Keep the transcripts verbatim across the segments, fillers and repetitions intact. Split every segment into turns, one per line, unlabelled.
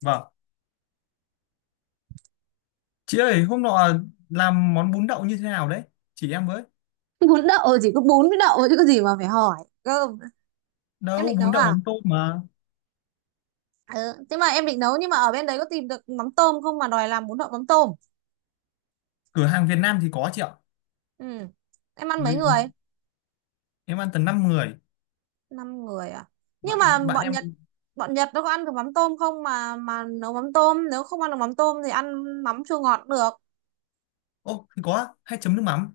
Vâng. Chị ơi, hôm nọ làm món bún đậu như thế nào đấy? Chỉ em với.
Bún đậu chỉ có bún với đậu chứ có gì mà phải hỏi. Cơm. Em
Đâu,
định nấu
bún đậu
à?
mắm tôm mà.
ừ. Thế mà em định nấu nhưng mà ở bên đấy có tìm được mắm tôm không mà đòi làm bún đậu mắm tôm?
Cửa hàng Việt Nam thì có chị ạ.
Ừ. Em ăn mấy
Người,
người?
em ăn tầm năm người.
Năm người à? Nhưng mà
Bạn bạn
bọn
em...
Nhật, bọn Nhật nó có ăn được mắm tôm không mà mà nấu mắm tôm? Nếu không ăn được mắm tôm thì ăn mắm chua ngọt cũng được.
Ô, thì có. Hay chấm nước mắm.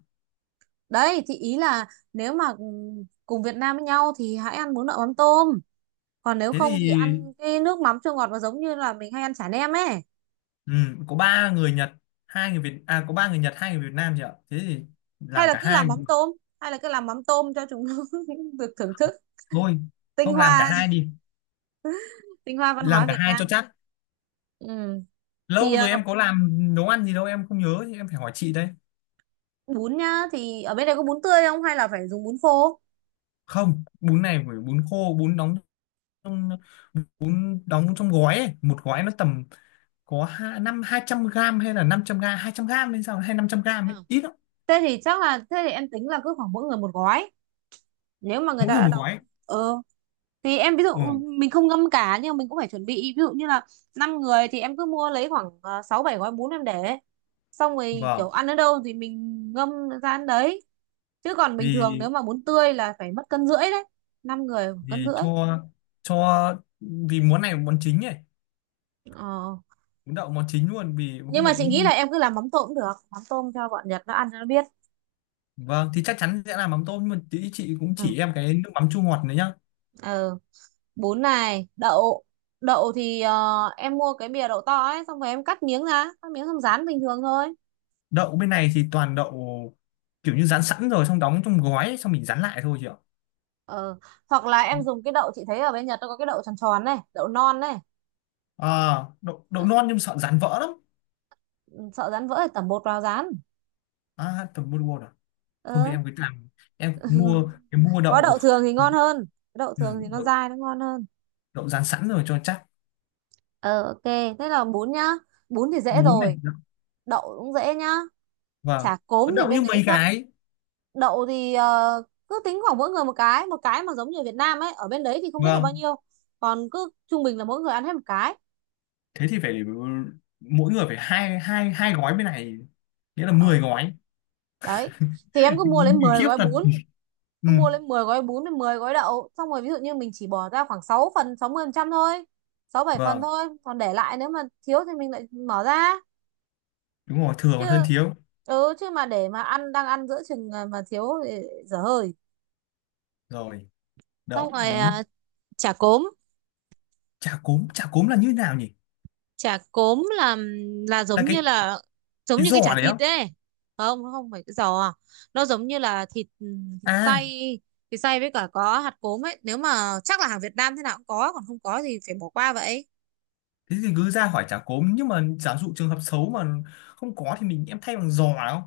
Đấy thì ý là nếu mà cùng Việt Nam với nhau thì hãy ăn bún đậu mắm tôm, còn nếu
Thế
không thì
thì...
ăn cái nước mắm chua ngọt nó giống như là mình hay ăn chả nem ấy.
Ừ, có ba người Nhật, hai người Việt... À, có ba người Nhật, hai người Việt Nam chị ạ. Thế thì
Hay
làm
là
cả
cứ
hai
làm mắm
cũng được.
tôm, hay là cứ làm mắm tôm cho chúng được thưởng thức
Thôi.
tinh
Không, làm cả
hoa,
hai đi.
tinh hoa văn
Làm
hóa
cả
Việt
hai cho
Nam.
chắc.
Ừ. Thì
Lâu rồi
ờ,
em có làm nấu ăn gì đâu, em không nhớ. Thì em phải hỏi chị đây.
bún nhá, thì ở bên đây có bún tươi không hay là phải dùng bún khô?
Không, bún này phải bún khô, bún đóng trong bún đóng trong gói ấy. Một gói nó tầm có hai năm hai trăm gram hay là năm trăm gram, hai trăm gram hay sao hay năm trăm gram
À.
ấy. Ít lắm,
Thế thì chắc là thế thì em tính là cứ khoảng mỗi người một gói. Nếu mà người
mỗi
ta
người
đã
một gói ấy.
đóng ờ thì em ví dụ
Ừ.
mình không ngâm cả nhưng mà mình cũng phải chuẩn bị ví dụ như là năm người thì em cứ mua lấy khoảng ờ, sáu bảy gói bún em để, xong rồi
Vâng.
kiểu ăn ở đâu thì mình ngâm ra ăn đấy. Chứ còn bình thường
vì
nếu mà bún tươi là phải mất cân rưỡi đấy, năm người khoảng
vì
cân rưỡi.
cho cho vì món này là món chính ấy,
Ờ.
món đậu món chính luôn vì không
Nhưng
hôm
mà
nay.
chị nghĩ là em cứ làm mắm tôm cũng được, mắm tôm cho bọn Nhật nó ăn cho nó biết.
Vâng, thì chắc chắn sẽ làm mắm tôm, nhưng mà tí chị cũng
Ừ.
chỉ em cái nước mắm chua ngọt này nhá.
ờ, Bún này đậu, đậu thì ờ, em mua cái bìa đậu to ấy xong rồi em cắt miếng ra, cắt miếng xong rán bình thường thôi.
Đậu bên này thì toàn đậu kiểu như rán sẵn rồi xong đóng trong gói ấy, xong mình rán lại thôi chị ạ.
Ờ, hoặc là em dùng cái đậu, chị thấy ở bên Nhật nó có cái đậu tròn tròn này, đậu non này.
À, đậu, đậu
Ờ,
non nhưng sợ rán vỡ lắm.
sợ rán vỡ thì tẩm bột vào rán.
À tầm mua thôi,
Ờ.
em cứ làm, em mua cái mua
Có
đậu.
đậu thường thì ngon hơn, đậu
Ừ,
thường thì nó
đậu,
dai nó ngon hơn.
đậu rán sẵn rồi cho chắc.
Ờ, ok, thế là bún nhá, bún thì dễ
Bún này
rồi,
đậu-
đậu cũng dễ nhá.
Vâng.
Chả
Có
cốm thì
đậu như
bên
mấy
đấy chắc.
cái.
Đậu thì ờ, cứ tính khoảng mỗi người một cái, một cái mà giống như ở Việt Nam ấy, ở bên đấy thì không biết là bao
Vâng
nhiêu, còn cứ trung bình là mỗi người ăn hết một cái.
thế thì phải mỗi người phải hai hai hai gói bên này, nghĩa là mười
Ờ.
gói.
Đấy thì em cứ mua lấy
Mình
mười
khiếp
gói
thật.
bún,
Ừ,
cứ mua lấy mười gói bún với mười gói đậu, xong rồi ví dụ như mình chỉ bỏ ra khoảng sáu phần, sáu mươi phần trăm thôi, sáu bảy phần
vâng,
thôi, còn để lại nếu mà thiếu thì mình lại mở ra.
đúng rồi, thừa
Chứ
còn hơn thiếu.
ừ, chứ mà để mà ăn đang ăn giữa chừng mà mà thiếu thì dở hơi.
Rồi
Xong
đậu
rồi
bún
à, chả cốm.
chả cốm chả cốm là như nào nhỉ?
Chả cốm là là
Là
giống như
cái
là, giống
cái
như cái chả
giỏ đấy không?
thịt ấy. Không, nó không phải cái giò, nó giống như là thịt, ừ, thịt xay,
À
thịt xay với cả có hạt cốm ấy, nếu mà chắc là hàng Việt Nam thế nào cũng có, còn không có thì phải bỏ qua vậy.
thế thì cứ ra hỏi chả cốm, nhưng mà giả dụ trường hợp xấu mà không có thì mình em thay bằng giò. Không,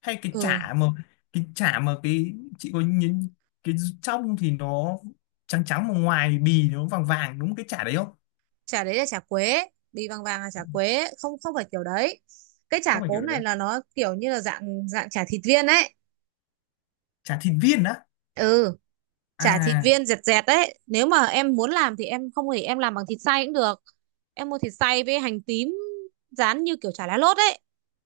hay cái
Ừ.
chả mà, cái chả mà cái chị có nhìn, cái trong thì nó trắng trắng mà ngoài thì bì nó vàng vàng, đúng cái chả đấy không?
Chả đấy là chả quế, bì vàng vàng là chả quế, không không phải kiểu đấy. Cái chả
Không phải kiểu
cốm này
đấy?
là nó kiểu như là dạng, dạng chả thịt viên ấy.
Chả thịt viên á?
Ừ, chả thịt
À.
viên dẹt dẹt đấy, nếu mà em muốn làm thì em, không thì em làm bằng thịt xay cũng được. Em mua thịt xay với hành tím, rán như kiểu chả lá lốt ấy,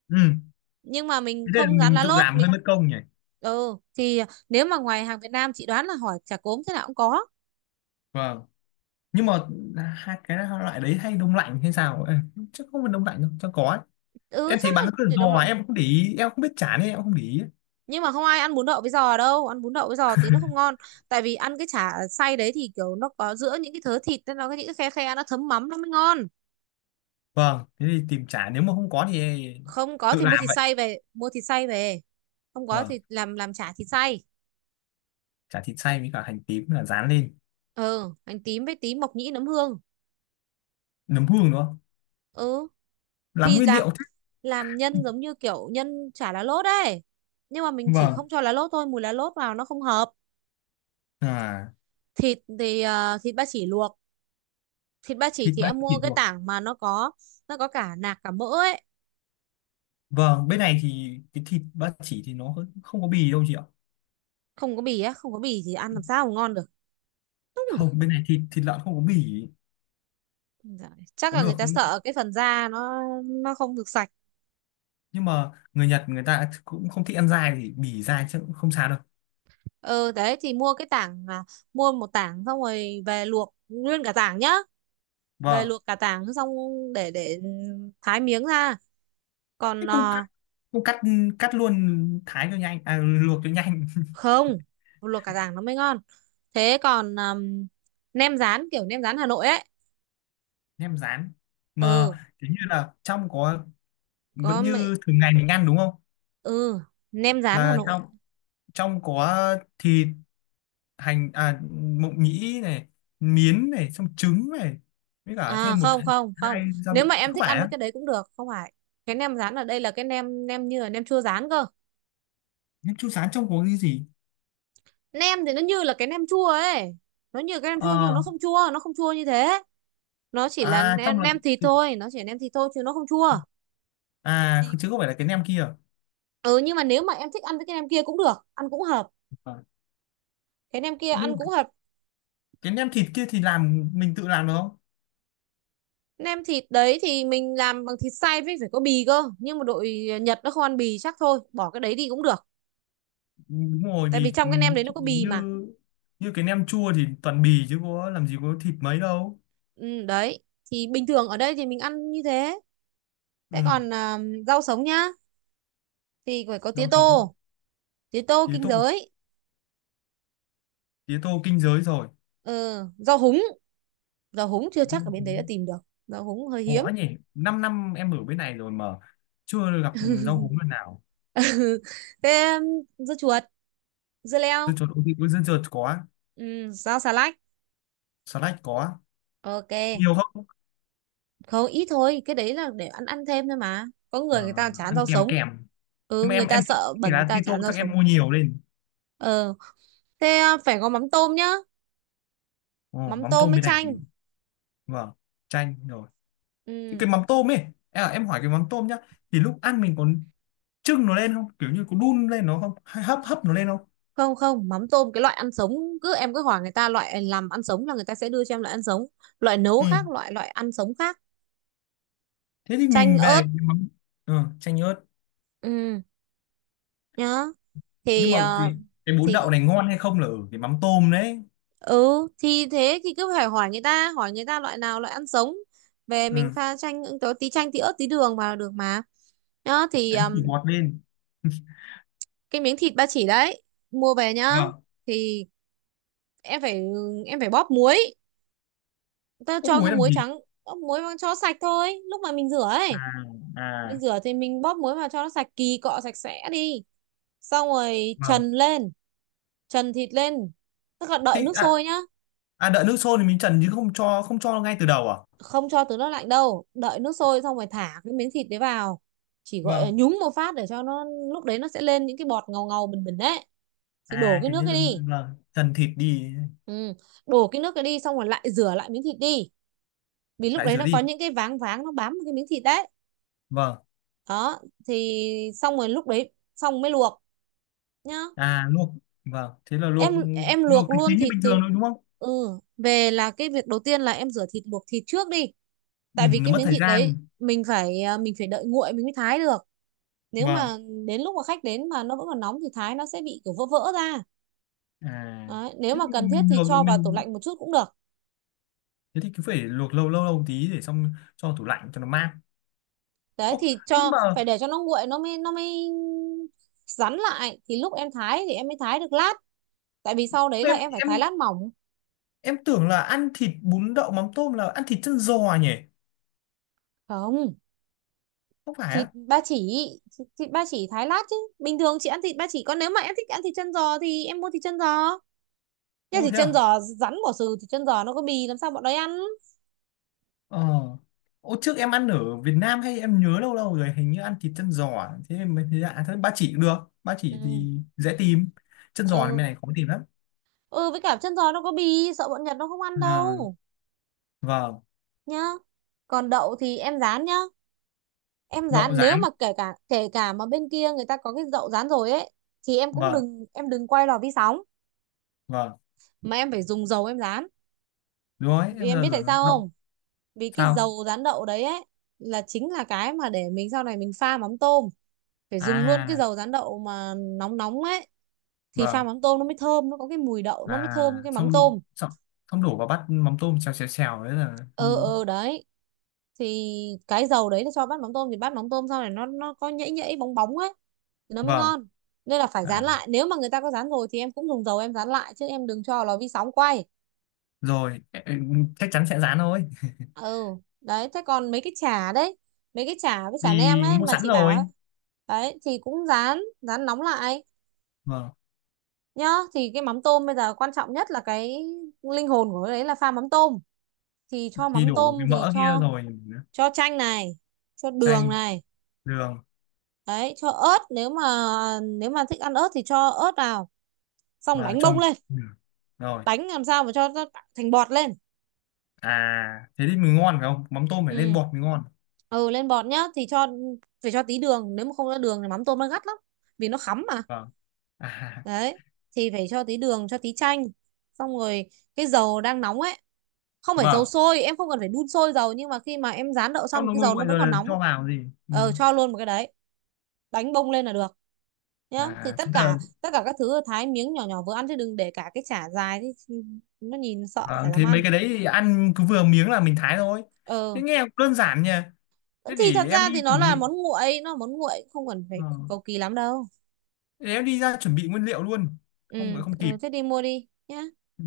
Ừ.
nhưng mà mình
Thế nên là
không rán
mình
lá
tự
lốt
làm
mình.
hơi mất công nhỉ.
Ừ thì nếu mà ngoài hàng Việt Nam chị đoán là hỏi chả cốm thế nào cũng có.
Vâng, nhưng mà hai cái loại đấy hay đông lạnh hay sao? Ê, chắc không phải đông lạnh đâu, chắc có ấy.
Ừ,
Em
chắc
thấy bán
là
cứ
để đông
giò
lại.
em không để ý, em không biết chả nên em không để ý.
Nhưng mà không ai ăn bún đậu với giò đâu, ăn bún đậu với giò tí nó không ngon, tại vì ăn cái chả xay đấy thì kiểu nó có giữa những cái thớ thịt nên nó có những cái khe khe, nó thấm mắm nó mới ngon.
Vâng, thế thì tìm chả, nếu mà không có thì
Không có
tự
thì
làm
mua thịt
vậy.
xay về, mua thịt xay về không có
Vâng,
thì làm, làm chả thịt xay.
chả thịt xay với cả hành tím là rán lên,
Ừ, hành tím với tí mộc nhĩ nấm hương.
nấm hương nữa.
Ừ
Làm
thì
nguyên
làm,
liệu thế.
làm nhân giống như kiểu nhân chả lá lốt ấy, nhưng mà mình chỉ
Vâng,
không cho lá lốt thôi, mùi lá lốt vào nó không hợp.
à
Thịt thì ờ, thịt ba chỉ luộc. Thịt ba chỉ
thịt
thì
ba
em mua
chỉ
cái
luộc.
tảng mà nó có, nó có cả nạc cả mỡ ấy.
Vâng, bên này thì cái thịt ba chỉ thì nó không có bì đâu chị ạ.
Không có bì á? Không có bì thì ăn làm sao mà ngon được.
Không, bên này thịt, thịt lợn không có bì,
Dạ, chắc
có
là người
được,
ta sợ cái phần da, nó nó không được sạch.
nhưng mà người Nhật người ta cũng không thích ăn dai thì bì dai chứ cũng không sao đâu.
Ừ, đấy thì mua cái tảng, à, mua một tảng xong rồi về luộc nguyên cả tảng nhá. Về
Vâng,
luộc cả tảng xong, để để thái miếng ra,
thế
còn
không cắt,
à,
không cắt cắt luôn, thái cho nhanh, à, luộc cho nhanh.
không, luộc cả tảng nó mới ngon. Thế còn um, nem rán kiểu nem rán Hà Nội ấy.
Nem rán mà
Ừ,
kiểu như là trong có
có
vẫn
mẹ.
như thường ngày mình ăn đúng không?
Ừ, nem rán Hà
Là dạ.
Nội.
Trong, trong có thịt, hành, à mộng nhĩ này, miến này, xong trứng này, với cả
À,
thêm một
không, không, không.
hai gia vị,
Nếu mà em
không
thích
phải
ăn với
á?
cái đấy cũng được, không phải. Cái nem rán ở đây là cái nem, nem như là nem chua rán cơ.
Nhưng chú sán trong có cái gì?
Nem thì nó như là cái nem chua ấy, nó như cái nem chua nhưng mà
Ờ.
nó không chua, nó không chua như thế. Nó chỉ là
À, trong
nem,
là,
nem thịt thôi, nó chỉ là nem thịt thôi chứ nó không chua.
à
Chỉ
chứ không phải là cái nem kia?
ừ, nhưng mà nếu mà em thích ăn với cái nem kia cũng được, ăn cũng hợp.
Ờ.
Cái nem kia
Nhưng
ăn
mà
cũng hợp.
cái nem thịt kia thì làm mình tự làm được không?
Nem thịt đấy thì mình làm bằng thịt xay với phải có bì cơ, nhưng mà đội Nhật nó không ăn bì chắc, thôi bỏ cái đấy đi cũng được.
Đúng rồi,
Tại vì
vì ừ,
trong cái nem đấy nó
chị
có bì
như,
mà.
như cái nem chua thì toàn bì chứ có làm gì có thịt mấy đâu.
Ừ, đấy thì bình thường ở đây thì mình ăn như thế.
Ừ.
Thế còn à, rau sống nhá, thì phải có tía
Rau sống,
tô, tía tô
tía
kinh
tô
giới.
tía tô kinh giới rồi.
Ừ, rau húng, rau húng chưa chắc ở bên đấy đã tìm được, rau húng hơi hiếm.
Khó nhỉ, 5 năm em ở bên này rồi mà chưa gặp rau húng lần nào.
Thế um, dưa chuột, dưa
Dưa
leo.
chuột ok, có dưa chuột có.
Ừ, rau xà lách.
Salad có.
Ok.
Nhiều không?
Không, ít thôi, cái đấy là để ăn, ăn thêm thôi mà. Có
Ờ,
người người ta chán
ăn
rau
kèm,
sống.
kèm
Ừ,
nhưng mà
người
em
ta
em thích
sợ
cái
bẩn người
lá tí,
ta chán rau
chắc em
sống.
mua nhiều lên.
Ờ, thế à, phải có mắm tôm nhá,
Ồ,
mắm
mắm
tôm
tôm
với
bên này thì-
chanh.
Vâng, chanh rồi. Thế
Ừ.
cái mắm tôm ấy, à, em hỏi cái mắm tôm nhá, thì lúc ăn mình còn trưng nó lên không, kiểu như có đun lên nó không hay hấp, hấp nó lên không?
Không, không, mắm tôm cái loại ăn sống, cứ em cứ hỏi người ta loại làm ăn sống là người ta sẽ đưa cho em loại ăn sống. Loại nấu khác,
Ừ,
loại, loại ăn sống khác.
thế thì
Chanh
mình về
ớt.
cái mắm, ừ, chanh ớt.
Ừ, nhá
Nhưng
thì
mà cái
ờ,
cái bún
thì
đậu này ngon hay không là ở cái mắm tôm đấy.
ừ thì thế thì cứ phải hỏi người ta, hỏi người ta loại nào loại ăn sống. Về mình
Ừ.
pha chanh, có tí chanh tí ớt tí đường vào là được mà. Nhá thì
Đánh
um,
thì ngọt lên.
cái miếng thịt ba chỉ đấy mua về nhá,
Vâng.
thì em phải, em phải bóp muối, ta
Ướp
cho cái
muối làm
muối
gì?
trắng, bóp muối vào cho sạch thôi lúc mà mình rửa
À,
ấy. Mình
à
rửa thì mình bóp muối vào cho nó sạch, kỳ cọ sạch sẽ đi, xong rồi
vâng.
trần lên, trần thịt lên, tức là đợi
Thì
nước
à,
sôi nhá,
à đợi nước sôi thì mình trần, chứ không cho, không cho ngay từ đầu à?
không cho từ nước lạnh đâu, đợi nước sôi xong rồi thả cái miếng thịt đấy vào, chỉ gọi là
Vâng.
nhúng một phát để cho nó, lúc đấy nó sẽ lên những cái bọt ngầu ngầu bình bình đấy thì đổ
À
cái
kiểu
nước
như
cái
là,
đi.
vâng trần thịt đi.
Ừ. Đổ cái nước cái đi xong rồi lại rửa lại miếng thịt đi, vì lúc
Lại
đấy
rửa
nó có
đi,
những cái váng váng nó bám vào cái miếng thịt đấy.
vâng.
Đó. Thì xong rồi lúc đấy xong mới luộc, nhá.
À luộc, vâng thế là
Em
luộc.
em
Luộc
luộc
thì
luôn
chính như
thịt
bình thường
từ.
thôi đúng không?
Ừ, về là cái việc đầu tiên là em rửa thịt luộc thịt trước đi.
Ừ,
Tại vì
nó
cái
mất
miếng
thời
thịt đấy
gian.
mình phải à, mình phải đợi nguội mình mới thái được. Nếu
Vâng,
mà đến lúc mà khách đến mà nó vẫn còn nóng thì thái nó sẽ bị kiểu vỡ vỡ ra.
à
Đấy. Nếu
thế
mà
thì
cần thiết
mình
thì
luộc
cho vào tủ
mình
lạnh một chút cũng được.
thế thì cứ phải luộc lâu lâu lâu một tí để xong cho vào tủ lạnh cho nó mát.
Đấy
Ồ,
thì
nhưng
cho
mà
phải để cho nó nguội nó mới, nó mới rắn lại thì lúc em thái thì em mới thái được lát, tại vì sau đấy là
em
em phải thái
em
lát mỏng.
em tưởng là ăn thịt bún đậu mắm tôm là ăn thịt chân giò nhỉ?
Không,
Không phải
thịt
á?
ba chỉ, thịt ba chỉ thái lát chứ bình thường chị ăn thịt ba chỉ, còn nếu mà em thích ăn thịt chân giò thì em mua thịt chân giò, nhưng
Ô
thịt
thế
chân
à?
giò rắn bỏ xừ, thịt chân giò nó có bì làm sao bọn đấy ăn.
Ờ. Ô trước em ăn ở Việt Nam hay em nhớ lâu lâu rồi hình như ăn thịt chân giò à? Thế em mới thấy lạ, thế ba chỉ cũng được. Ba chỉ
Ừ.
thì dễ tìm, chân giò thì bên
ừ
này khó tìm lắm.
ừ với cả chân giò nó có bì sợ bọn Nhật nó không ăn
À,
đâu,
vâng.
nhá. Còn đậu thì em rán nhá, em
Đậu
rán nếu
rán,
mà kể cả, kể cả mà bên kia người ta có cái đậu rán rồi ấy thì em cũng
vâng,
đừng, em đừng quay lò vi sóng,
vâng
mà em phải dùng dầu em rán.
đúng rồi
Vì
em
em
giờ
biết tại
rồi
sao
đậu.
không? Vì cái
Sao?
dầu rán đậu đấy ấy là chính là cái mà để mình sau này mình pha mắm tôm, phải dùng luôn cái
À,
dầu rán đậu mà nóng nóng ấy thì pha
vâng.
mắm tôm nó mới thơm, nó có cái mùi đậu nó mới
À
thơm cái mắm
xong,
tôm.
xong xong đổ vào bát mắm tôm xèo xèo xèo đấy là
Ừ.
không?
Ừ đấy thì cái dầu đấy nó cho bát mắm tôm thì bát mắm tôm sau này nó, nó có nhễ nhễ bóng bóng ấy thì nó mới
Vâng.
ngon. Nên là phải rán
À
lại, nếu mà người ta có rán rồi thì em cũng dùng dầu em rán lại chứ em đừng cho vào lò vi sóng quay.
rồi ẹ- ẹ, chắc chắn sẽ rán thôi.
Ừ, đấy thế còn mấy cái chả đấy, mấy cái chả với chả nem
Thì
ấy
mua
mà
sẵn
chị bảo
rồi.
ấy, đấy thì cũng rán, rán nóng lại,
Vâng
nhá. Thì cái mắm tôm bây giờ quan trọng nhất là cái linh hồn của cái đấy là pha mắm tôm, thì cho
thì
mắm
đủ
tôm
cái
thì
mỡ kia
cho
rồi.
cho chanh này, cho đường
Chanh,
này,
đường,
đấy cho ớt, nếu mà, nếu mà thích ăn ớt thì cho ớt vào, xong
và
đánh bông
trong,
lên,
đường rồi.
đánh làm sao mà cho nó thành bọt lên.
À thế thì mới ngon phải không, mắm tôm phải lên
Ừ.
bọt mới ngon.
ừ Lên bọt nhá, thì cho phải cho tí đường, nếu mà không có đường thì mắm tôm nó gắt lắm, vì nó khắm mà.
Vâng. À.
Đấy thì phải cho tí đường, cho tí chanh, xong rồi cái dầu đang nóng ấy, không phải dầu
Vâng,
sôi, em không cần phải đun sôi dầu, nhưng mà khi mà em rán đậu
cho
xong thì
nó
cái
nguội
dầu nó
nguội
vẫn
rồi
còn
là
nóng á.
cho vào gì, ừ.
Ờ cho luôn một cái đấy, đánh bông lên là được, nhá. Thì
À
tất
thế là,
cả, tất cả các thứ thái miếng nhỏ nhỏ vừa ăn chứ đừng để cả cái chả dài thì nó nhìn sợ
vâng
chả dám
thế mấy
ăn.
cái đấy thì ăn cứ vừa miếng là mình thái thôi.
Ờ
Thế nghe cũng đơn giản nhỉ. Thế
thì thật
để em
ra
đi
thì nó
chuẩn
là
bị.
món nguội, nó là món nguội không cần
Ờ,
phải cầu kỳ lắm đâu.
để em đi ra chuẩn bị nguyên liệu luôn,
Ừ,
không phải không kịp.
ừ thế đi mua đi nhá.
Ừ.